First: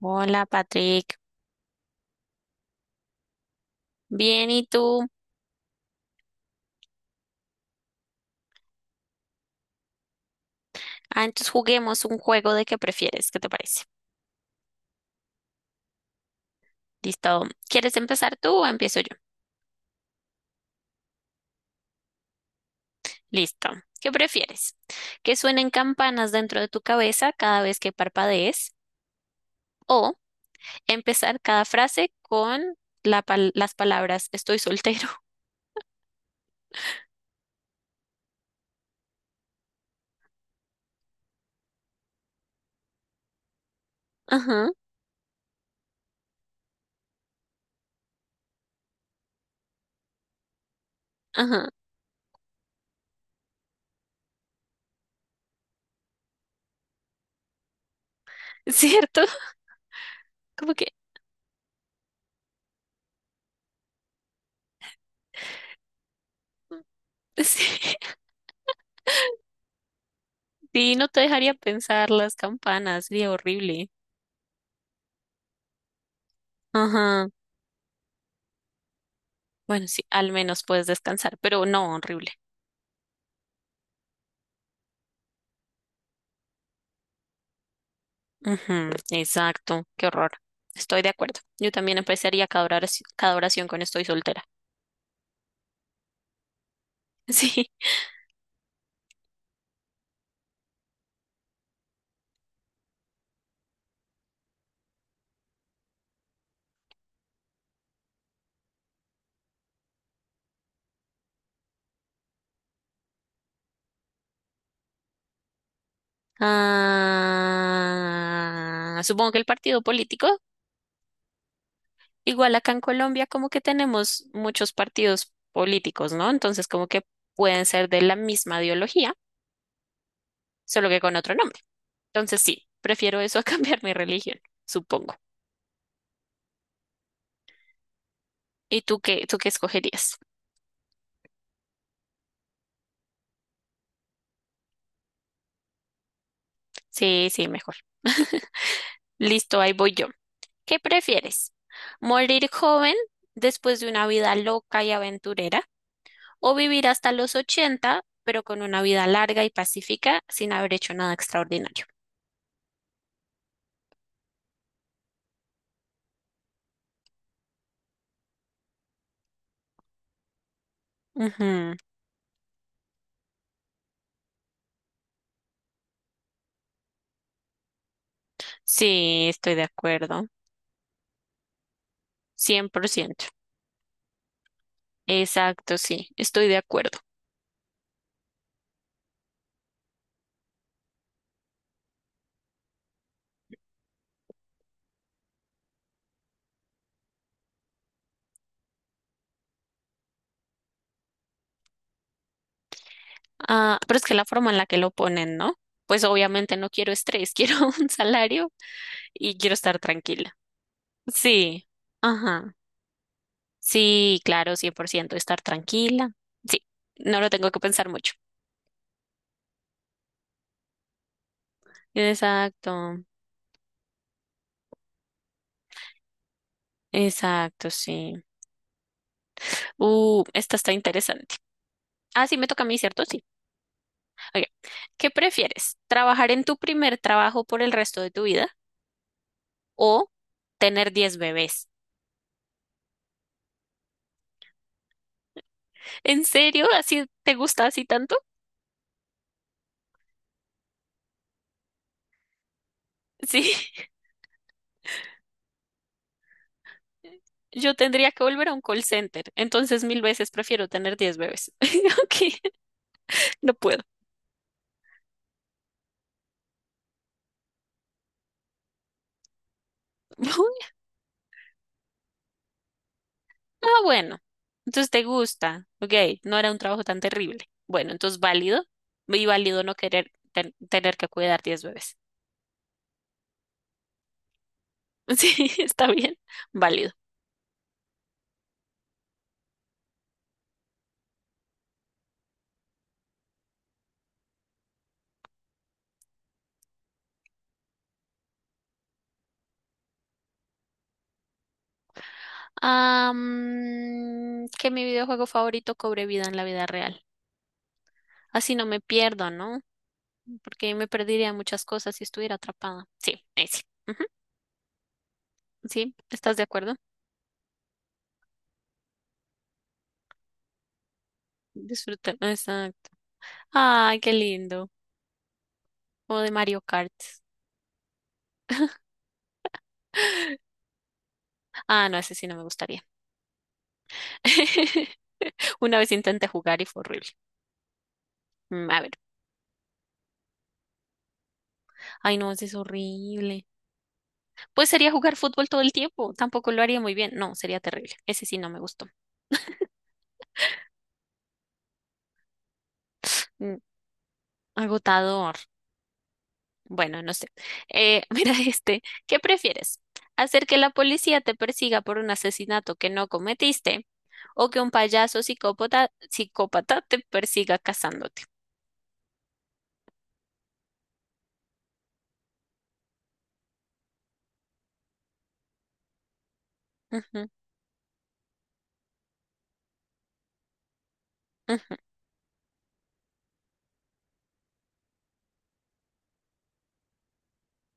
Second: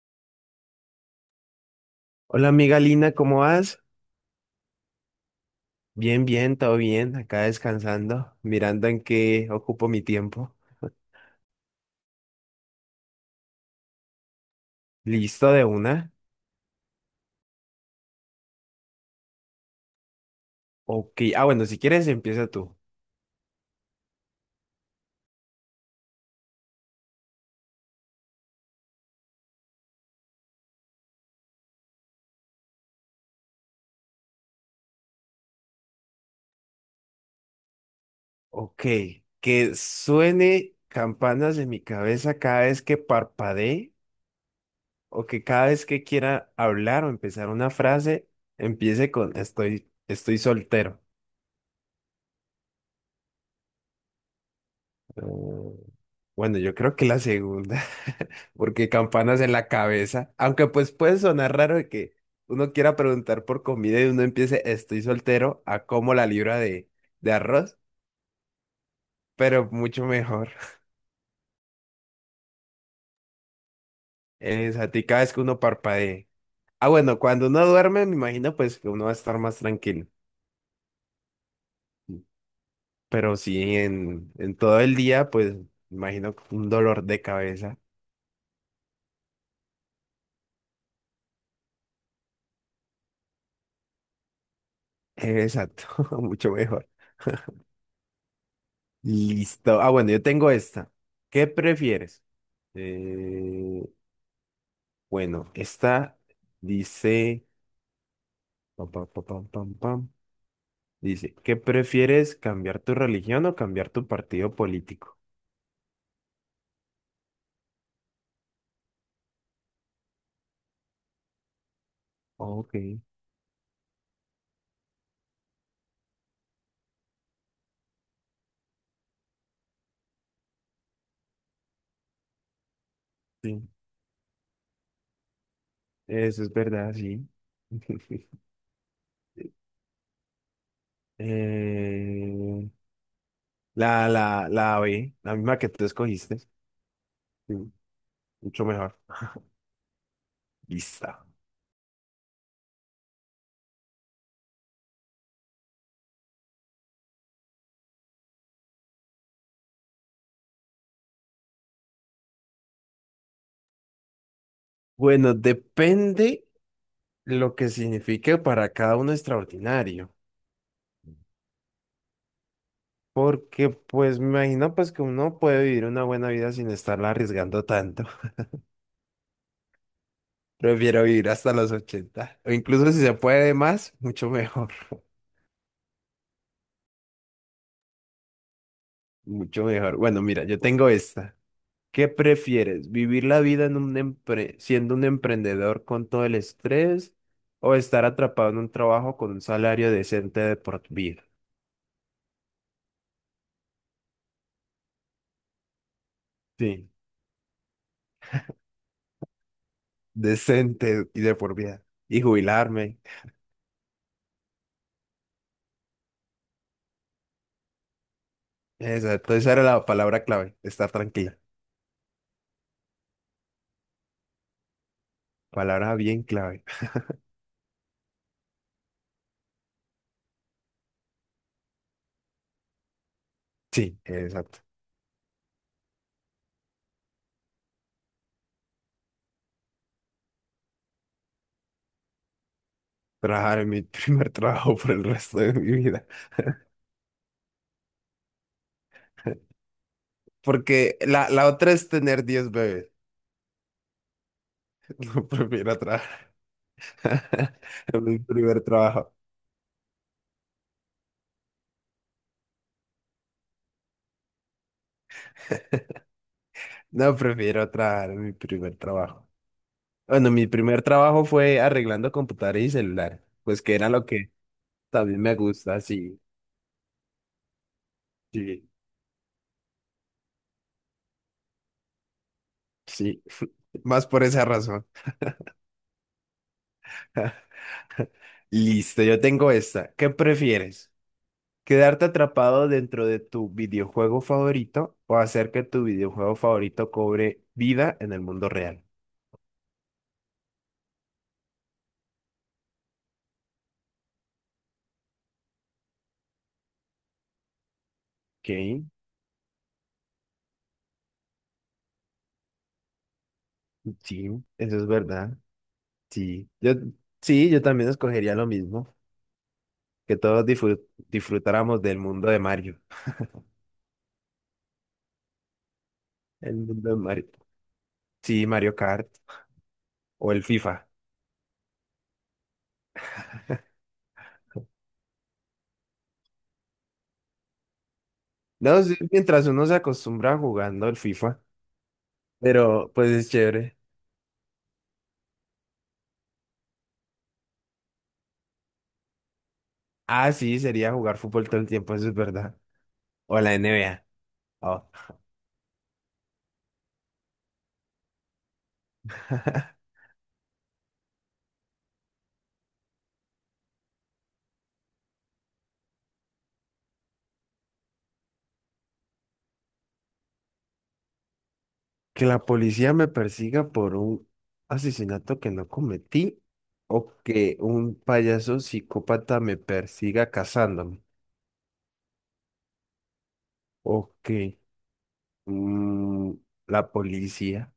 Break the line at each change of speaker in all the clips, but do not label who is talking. Hola, Patrick.
Hola amiga Lina, ¿cómo vas?
Bien, ¿y tú?
Bien, todo bien, acá descansando, mirando en qué ocupo mi tiempo.
Ah, entonces juguemos un juego de qué prefieres. ¿Qué te parece?
¿Listo de una?
Listo. ¿Quieres empezar tú o empiezo yo?
Ok, bueno, si quieres empieza tú.
Listo. ¿Qué prefieres? ¿Que suenen campanas dentro de tu cabeza cada vez que parpadees? ¿O empezar cada frase con las palabras estoy soltero?
Ok, que suene campanas en mi cabeza cada vez que parpadee
Ajá,
o que cada vez que quiera hablar o empezar una frase, empiece con estoy soltero.
ajá.
No. Bueno, yo creo que la segunda, porque
¿Cierto?
campanas en la cabeza, aunque
Como que
pues puede sonar raro de que uno quiera preguntar por comida y uno empiece estoy soltero a como la libra de arroz,
sí.
pero mucho mejor.
Sí, no te dejaría pensar las campanas. Sería horrible.
Es a ti cada vez que uno parpadee. Ah, bueno,
Ajá.
cuando uno duerme, me imagino pues que uno va a estar más
Bueno, sí,
tranquilo,
al menos puedes descansar, pero no, horrible.
pero sí en todo el día, pues me imagino un dolor de cabeza.
Ujú, exacto, qué horror. Estoy de acuerdo. Yo también empezaría cada oración con estoy soltera.
Exacto, mucho mejor.
Sí.
Listo. Ah, bueno, yo tengo esta. ¿Qué prefieres? Eh, bueno, esta dice, pam, pam, pam, pam, pam, pam. Dice, ¿qué prefieres, cambiar tu religión o cambiar tu partido político?
Ah, supongo que el partido político, igual acá
Ok,
en Colombia, como que tenemos muchos partidos políticos, ¿no? Entonces, como que pueden ser de la misma ideología, solo que con otro nombre. Entonces, sí, prefiero eso a
sí,
cambiar mi religión, supongo.
eso es verdad, sí.
¿Y tú qué escogerías?
Eh, la B, la misma que tú escogiste,
Sí, sí,
sí,
mejor.
mucho mejor.
Listo, ahí voy yo. ¿Qué
Lista.
prefieres? ¿Morir joven después de una vida loca y aventurera o vivir hasta los 80 pero con una vida larga y pacífica sin haber hecho nada extraordinario?
Bueno, depende lo que signifique para cada uno extraordinario,
Ujú.
porque pues me imagino pues que uno puede vivir una buena vida sin estarla arriesgando tanto.
Sí, estoy de acuerdo.
Prefiero vivir hasta los 80 o
cien por
incluso si se
ciento,
puede más, mucho mejor,
Exacto, sí, estoy de acuerdo.
mucho mejor. Bueno, mira, yo tengo esta. ¿Qué prefieres? ¿Vivir la vida en un siendo un emprendedor con todo el estrés o estar atrapado en un trabajo con un salario decente de por vida?
Ah, pero es que la forma en la que lo ponen, ¿no? Pues obviamente no
Sí,
quiero estrés, quiero un salario y quiero estar tranquila.
decente y de por
Sí,
vida. Y
ajá.
jubilarme.
Sí, claro, 100% estar tranquila. Sí, no lo tengo que pensar mucho.
Exacto, esa era la palabra clave, estar tranquila.
Exacto,
Palabra bien clave.
exacto, sí. Esta está interesante. Ah, sí, me toca a mí, ¿cierto? Sí.
Sí,
Ok.
exacto.
¿Qué prefieres? ¿Trabajar en tu primer trabajo por el resto de tu vida o tener 10 bebés?
Trabajar en mi primer trabajo por el resto de mi vida.
¿En serio? ¿Así te gusta así tanto?
Porque la otra es tener 10 bebés.
Sí.
No prefiero trabajar
Yo
en
tendría
mi
que volver a un
primer
call
trabajo.
center, entonces mil veces prefiero tener 10 bebés. Ok, no puedo.
No, prefiero trabajar en mi primer trabajo. Bueno, mi primer trabajo fue arreglando computadores y celulares, pues
Ah,
que era lo
bueno,
que
entonces te
también me
gusta.
gusta,
Ok,
sí,
no era un trabajo tan terrible. Bueno, entonces válido.
sí,
Y válido no querer tener que cuidar 10 bebés.
sí, más por esa razón.
Sí, está bien. Válido.
Listo, yo tengo esta. ¿Qué prefieres? ¿Quedarte atrapado dentro de tu videojuego favorito o hacer que tu videojuego favorito cobre vida en el mundo real?
Que mi videojuego favorito cobre vida en la vida real.
Ok,
Así no me pierdo, ¿no? Porque me perdería muchas cosas si estuviera atrapada. Sí, ese. Ujú.
sí, eso es verdad.
Sí, ¿estás de
Sí,
acuerdo?
sí, yo también escogería lo mismo. Que todos disfrutáramos del
Disfruta.
mundo de Mario.
Exacto. Ay, qué lindo. O de
El
Mario
mundo
Kart.
de Mario. Sí, Mario Kart o el FIFA.
Ah, no, ese sí no me gustaría. Una vez intenté jugar y fue horrible. A
No,
ver,
sí, mientras uno se acostumbra jugando el FIFA,
ay no, ese es
pero pues es
horrible.
chévere.
Pues sería jugar fútbol todo el tiempo, tampoco lo haría muy bien. No, sería terrible. Ese sí no me gustó.
Ah, sí, sería jugar fútbol todo el tiempo, eso es verdad. O la
Mm,
NBA. Oh.
Agotador. Bueno, no sé. Mira este, ¿qué prefieres? ¿Hacer que la policía te persiga por un asesinato que no cometiste o que un payaso psicópata te persiga cazándote?
Que la policía me persiga por un asesinato que no cometí o
Ujú,
que un payaso psicópata me persiga cazándome.
ujú.
O que mm, la policía.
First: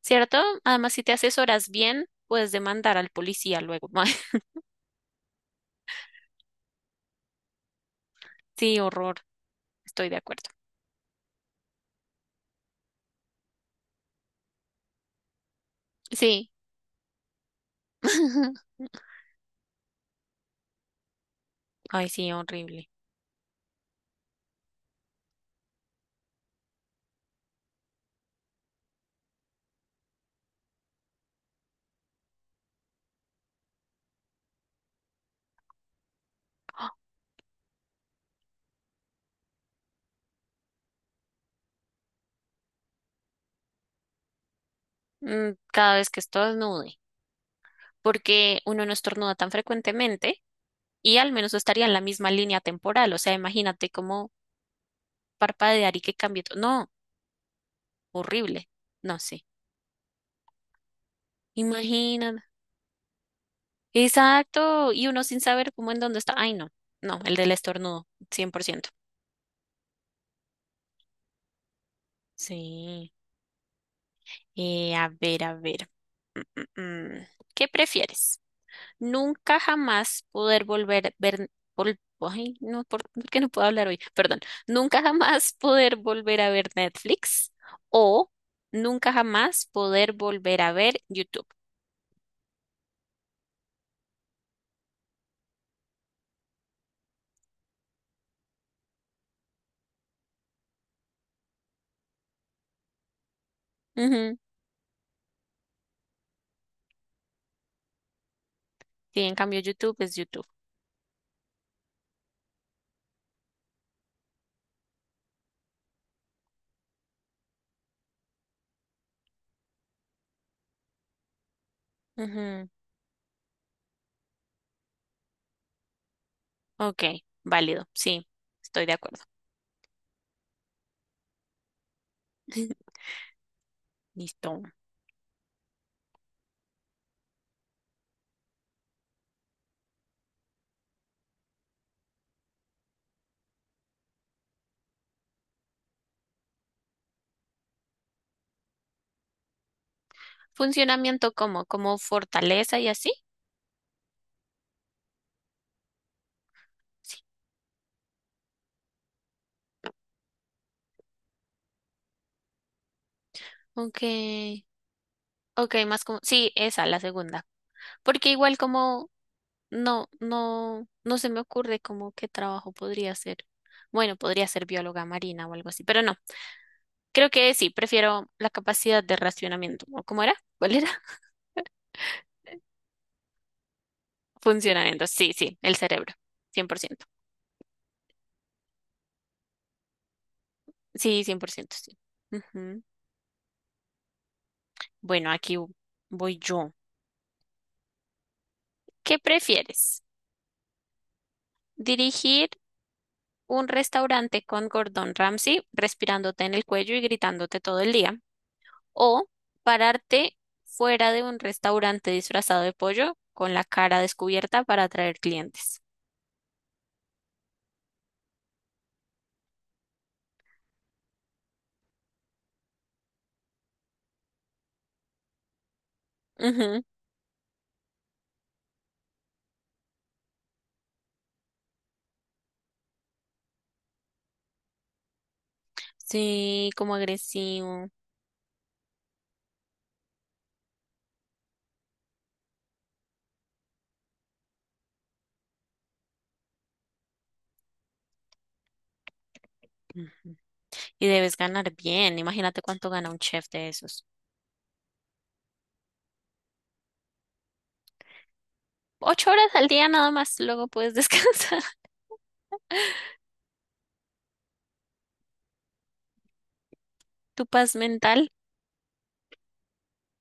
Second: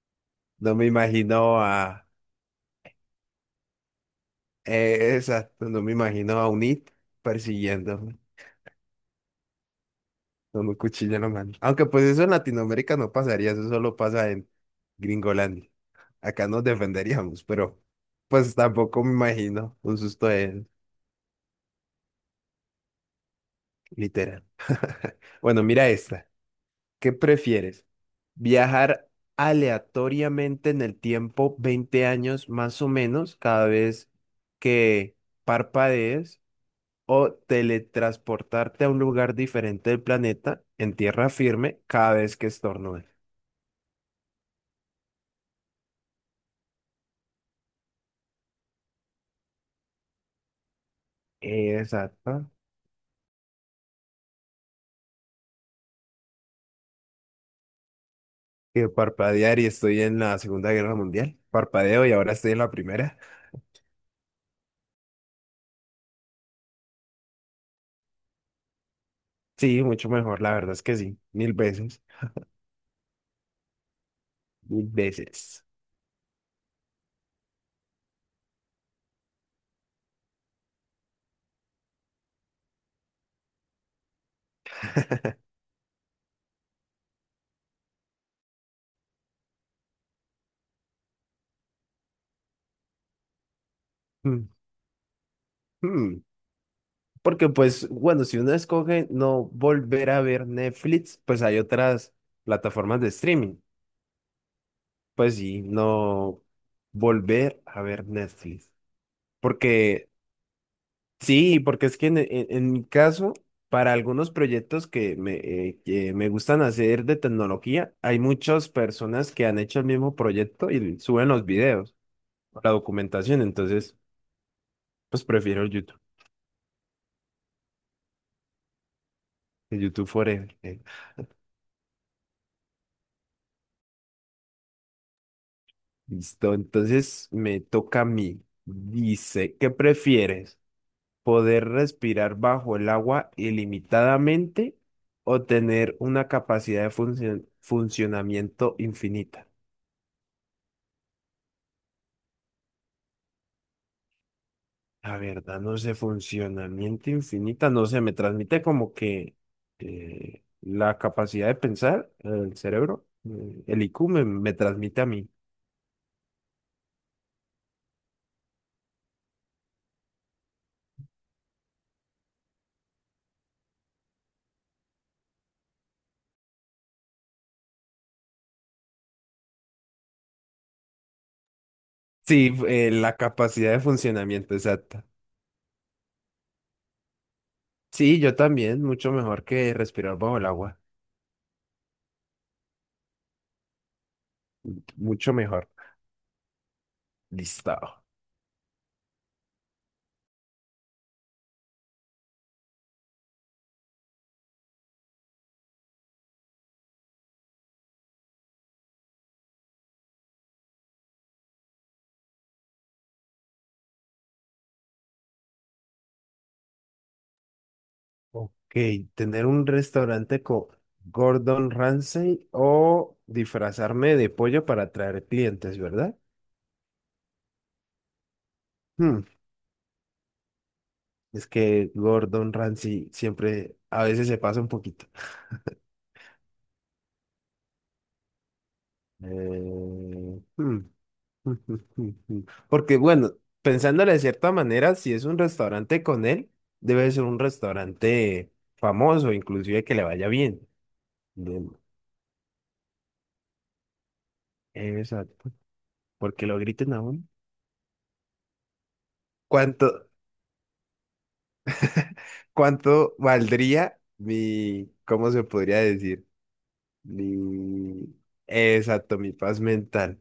¿Cierto?
No me
Además, si te
imagino
asesoras bien,
a...
puedes demandar al policía luego.
exacto, no me imagino a Unit persiguiéndome
Sí, horror. Estoy de acuerdo.
con un cuchillo en la mano. Aunque pues eso en Latinoamérica no pasaría, eso solo pasa en Gringolandia. Acá
Sí.
nos defenderíamos, pero pues tampoco me imagino un susto de él,
Ay, sí, horrible.
literal. Bueno, mira esta. ¿Qué prefieres? ¿Viajar aleatoriamente en el tiempo 20 años más o menos cada vez que parpadees? ¿O teletransportarte a un lugar diferente del planeta en tierra firme cada vez que estornudes?
Cada vez que estornude, porque uno no estornuda tan frecuentemente y al menos no estaría en la misma
Exacto.
línea temporal. O sea, imagínate cómo parpadear y que cambie todo. No, horrible.
Y
No sé.
parpadear y estoy en la Segunda Guerra Mundial. Parpadeo y ahora
Imagina.
estoy en la primera.
Exacto. Y uno sin saber cómo en dónde está. Ay, no. No, el del estornudo, 100%.
Sí, mucho mejor, la verdad es que sí. Mil veces.
Sí.
Mil
A ver, a
veces.
ver. Mm, mm. ¿Qué prefieres? Nunca jamás poder volver ver vol- ay, no, ¿por qué no puedo hablar hoy? Perdón. Nunca jamás poder volver a ver Netflix o nunca jamás poder volver a ver YouTube.
Mm, mm. Porque pues, bueno, si uno escoge no volver a ver Netflix, pues hay otras plataformas de streaming.
Ujú.
Pues sí, no volver a ver Netflix.
Sí, en cambio YouTube
Porque
es YouTube.
sí, porque es que en mi caso, para algunos proyectos que que me gustan hacer de tecnología, hay muchas personas que han hecho el mismo proyecto y suben los videos,
Ujú.
la documentación, entonces, pues prefiero
Ok, válido. Sí, estoy de acuerdo.
el YouTube Forever.
Listo.
Listo, entonces me toca a mí. Dice, ¿qué prefieres? ¿Poder respirar bajo el agua ilimitadamente o tener una capacidad de funcionamiento infinita?
Funcionamiento como fortaleza y así.
La verdad, no sé, funcionamiento
Sí.
infinita, no sé, me transmite como que la capacidad de pensar, el cerebro, el
Ok.
IQ me transmite a mí.
Ok, más como, sí, esa, la segunda. Porque igual como. No, no, no se me ocurre como qué trabajo podría ser. Bueno, podría ser bióloga marina o algo así, pero no. Creo que sí, prefiero la capacidad de racionamiento. ¿O cómo era? ¿Cuál era?
Sí, la capacidad de funcionamiento exacta.
Funcionamiento. Sí, sí, el cerebro. 100%.
Sí, yo también, mucho mejor que respirar bajo el agua,
Sí, 100%, sí. Ujú. Bueno,
mucho
aquí
mejor.
voy yo.
Listo.
¿Qué prefieres? ¿Dirigir un restaurante con Gordon Ramsay respirándote en el cuello y gritándote todo el día? O pararte fuera de un restaurante disfrazado de pollo con la cara descubierta para atraer clientes.
Ok, tener un restaurante con Gordon Ramsay o disfrazarme de pollo para atraer clientes, ¿verdad?
Ujú.
Hmm, es que Gordon Ramsay siempre, a veces se pasa un poquito.
Sí, como agresivo.
Eh, hmm, hmm, hmm, hmm, hmm. Porque bueno, pensándolo de cierta manera, si es un restaurante con él, debe ser un restaurante famoso, inclusive que le vaya
Ujú.
bien.
Y debes
De-
ganar bien. Imagínate cuánto gana un chef de esos.
Exacto. Porque lo griten aún.
8 horas al
¿Cuánto,
día nada más, luego puedes descansar.
¿cuánto valdría mi, cómo se podría decir?
¿Tu paz
Mi,
mental?
exacto, mi paz mental.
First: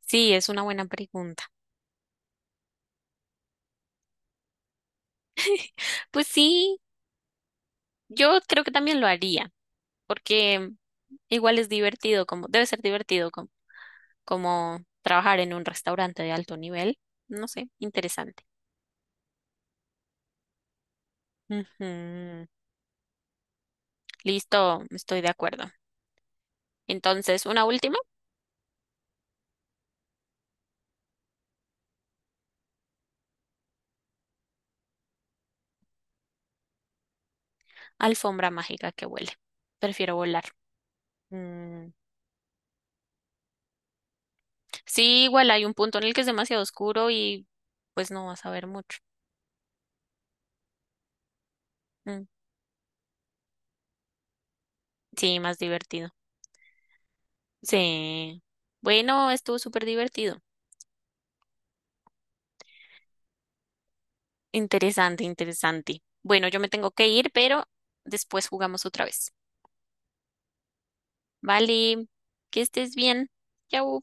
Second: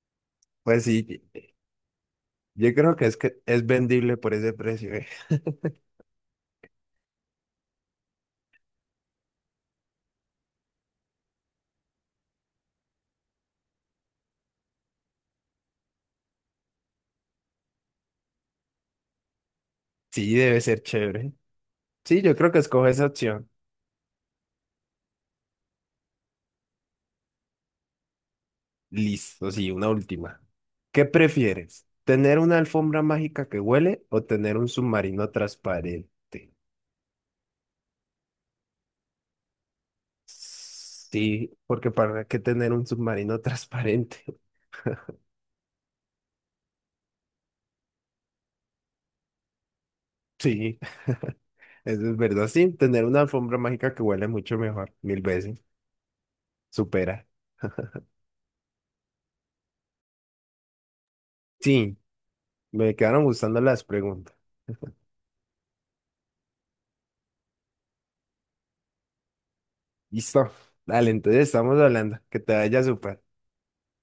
Sí, es una
Pues
buena
sí,
pregunta.
yo creo que es vendible por ese precio, eh.
Pues sí, yo creo que también lo haría. Porque igual es divertido, como debe ser divertido como trabajar en un restaurante de alto nivel. No sé, interesante.
Sí, debe ser chévere. Sí, yo
Ujú.
creo que escoge esa opción.
Listo, estoy de acuerdo. Entonces, una última,
Listo, sí, una última. ¿Qué prefieres? ¿Tener una alfombra mágica que huele o tener un submarino transparente?
alfombra mágica que huele. Prefiero volar.
Sí,
Mm,
porque ¿para qué tener un submarino transparente?
Sí, igual hay un punto en el que es demasiado oscuro y pues no vas a ver mucho.
Sí, eso es
Mm,
verdad. Sí, tener una alfombra mágica que huele mucho mejor, mil
Sí, más
veces.
divertido.
Supera.
Sí. Bueno, estuvo súper divertido.
Sí, me quedaron gustando las preguntas.
Interesante, interesante. Bueno, yo me tengo que ir, pero después jugamos otra vez.
Listo. Dale, entonces estamos
Vale,
hablando. Que te
que
vaya
estés
súper.
bien. Chao.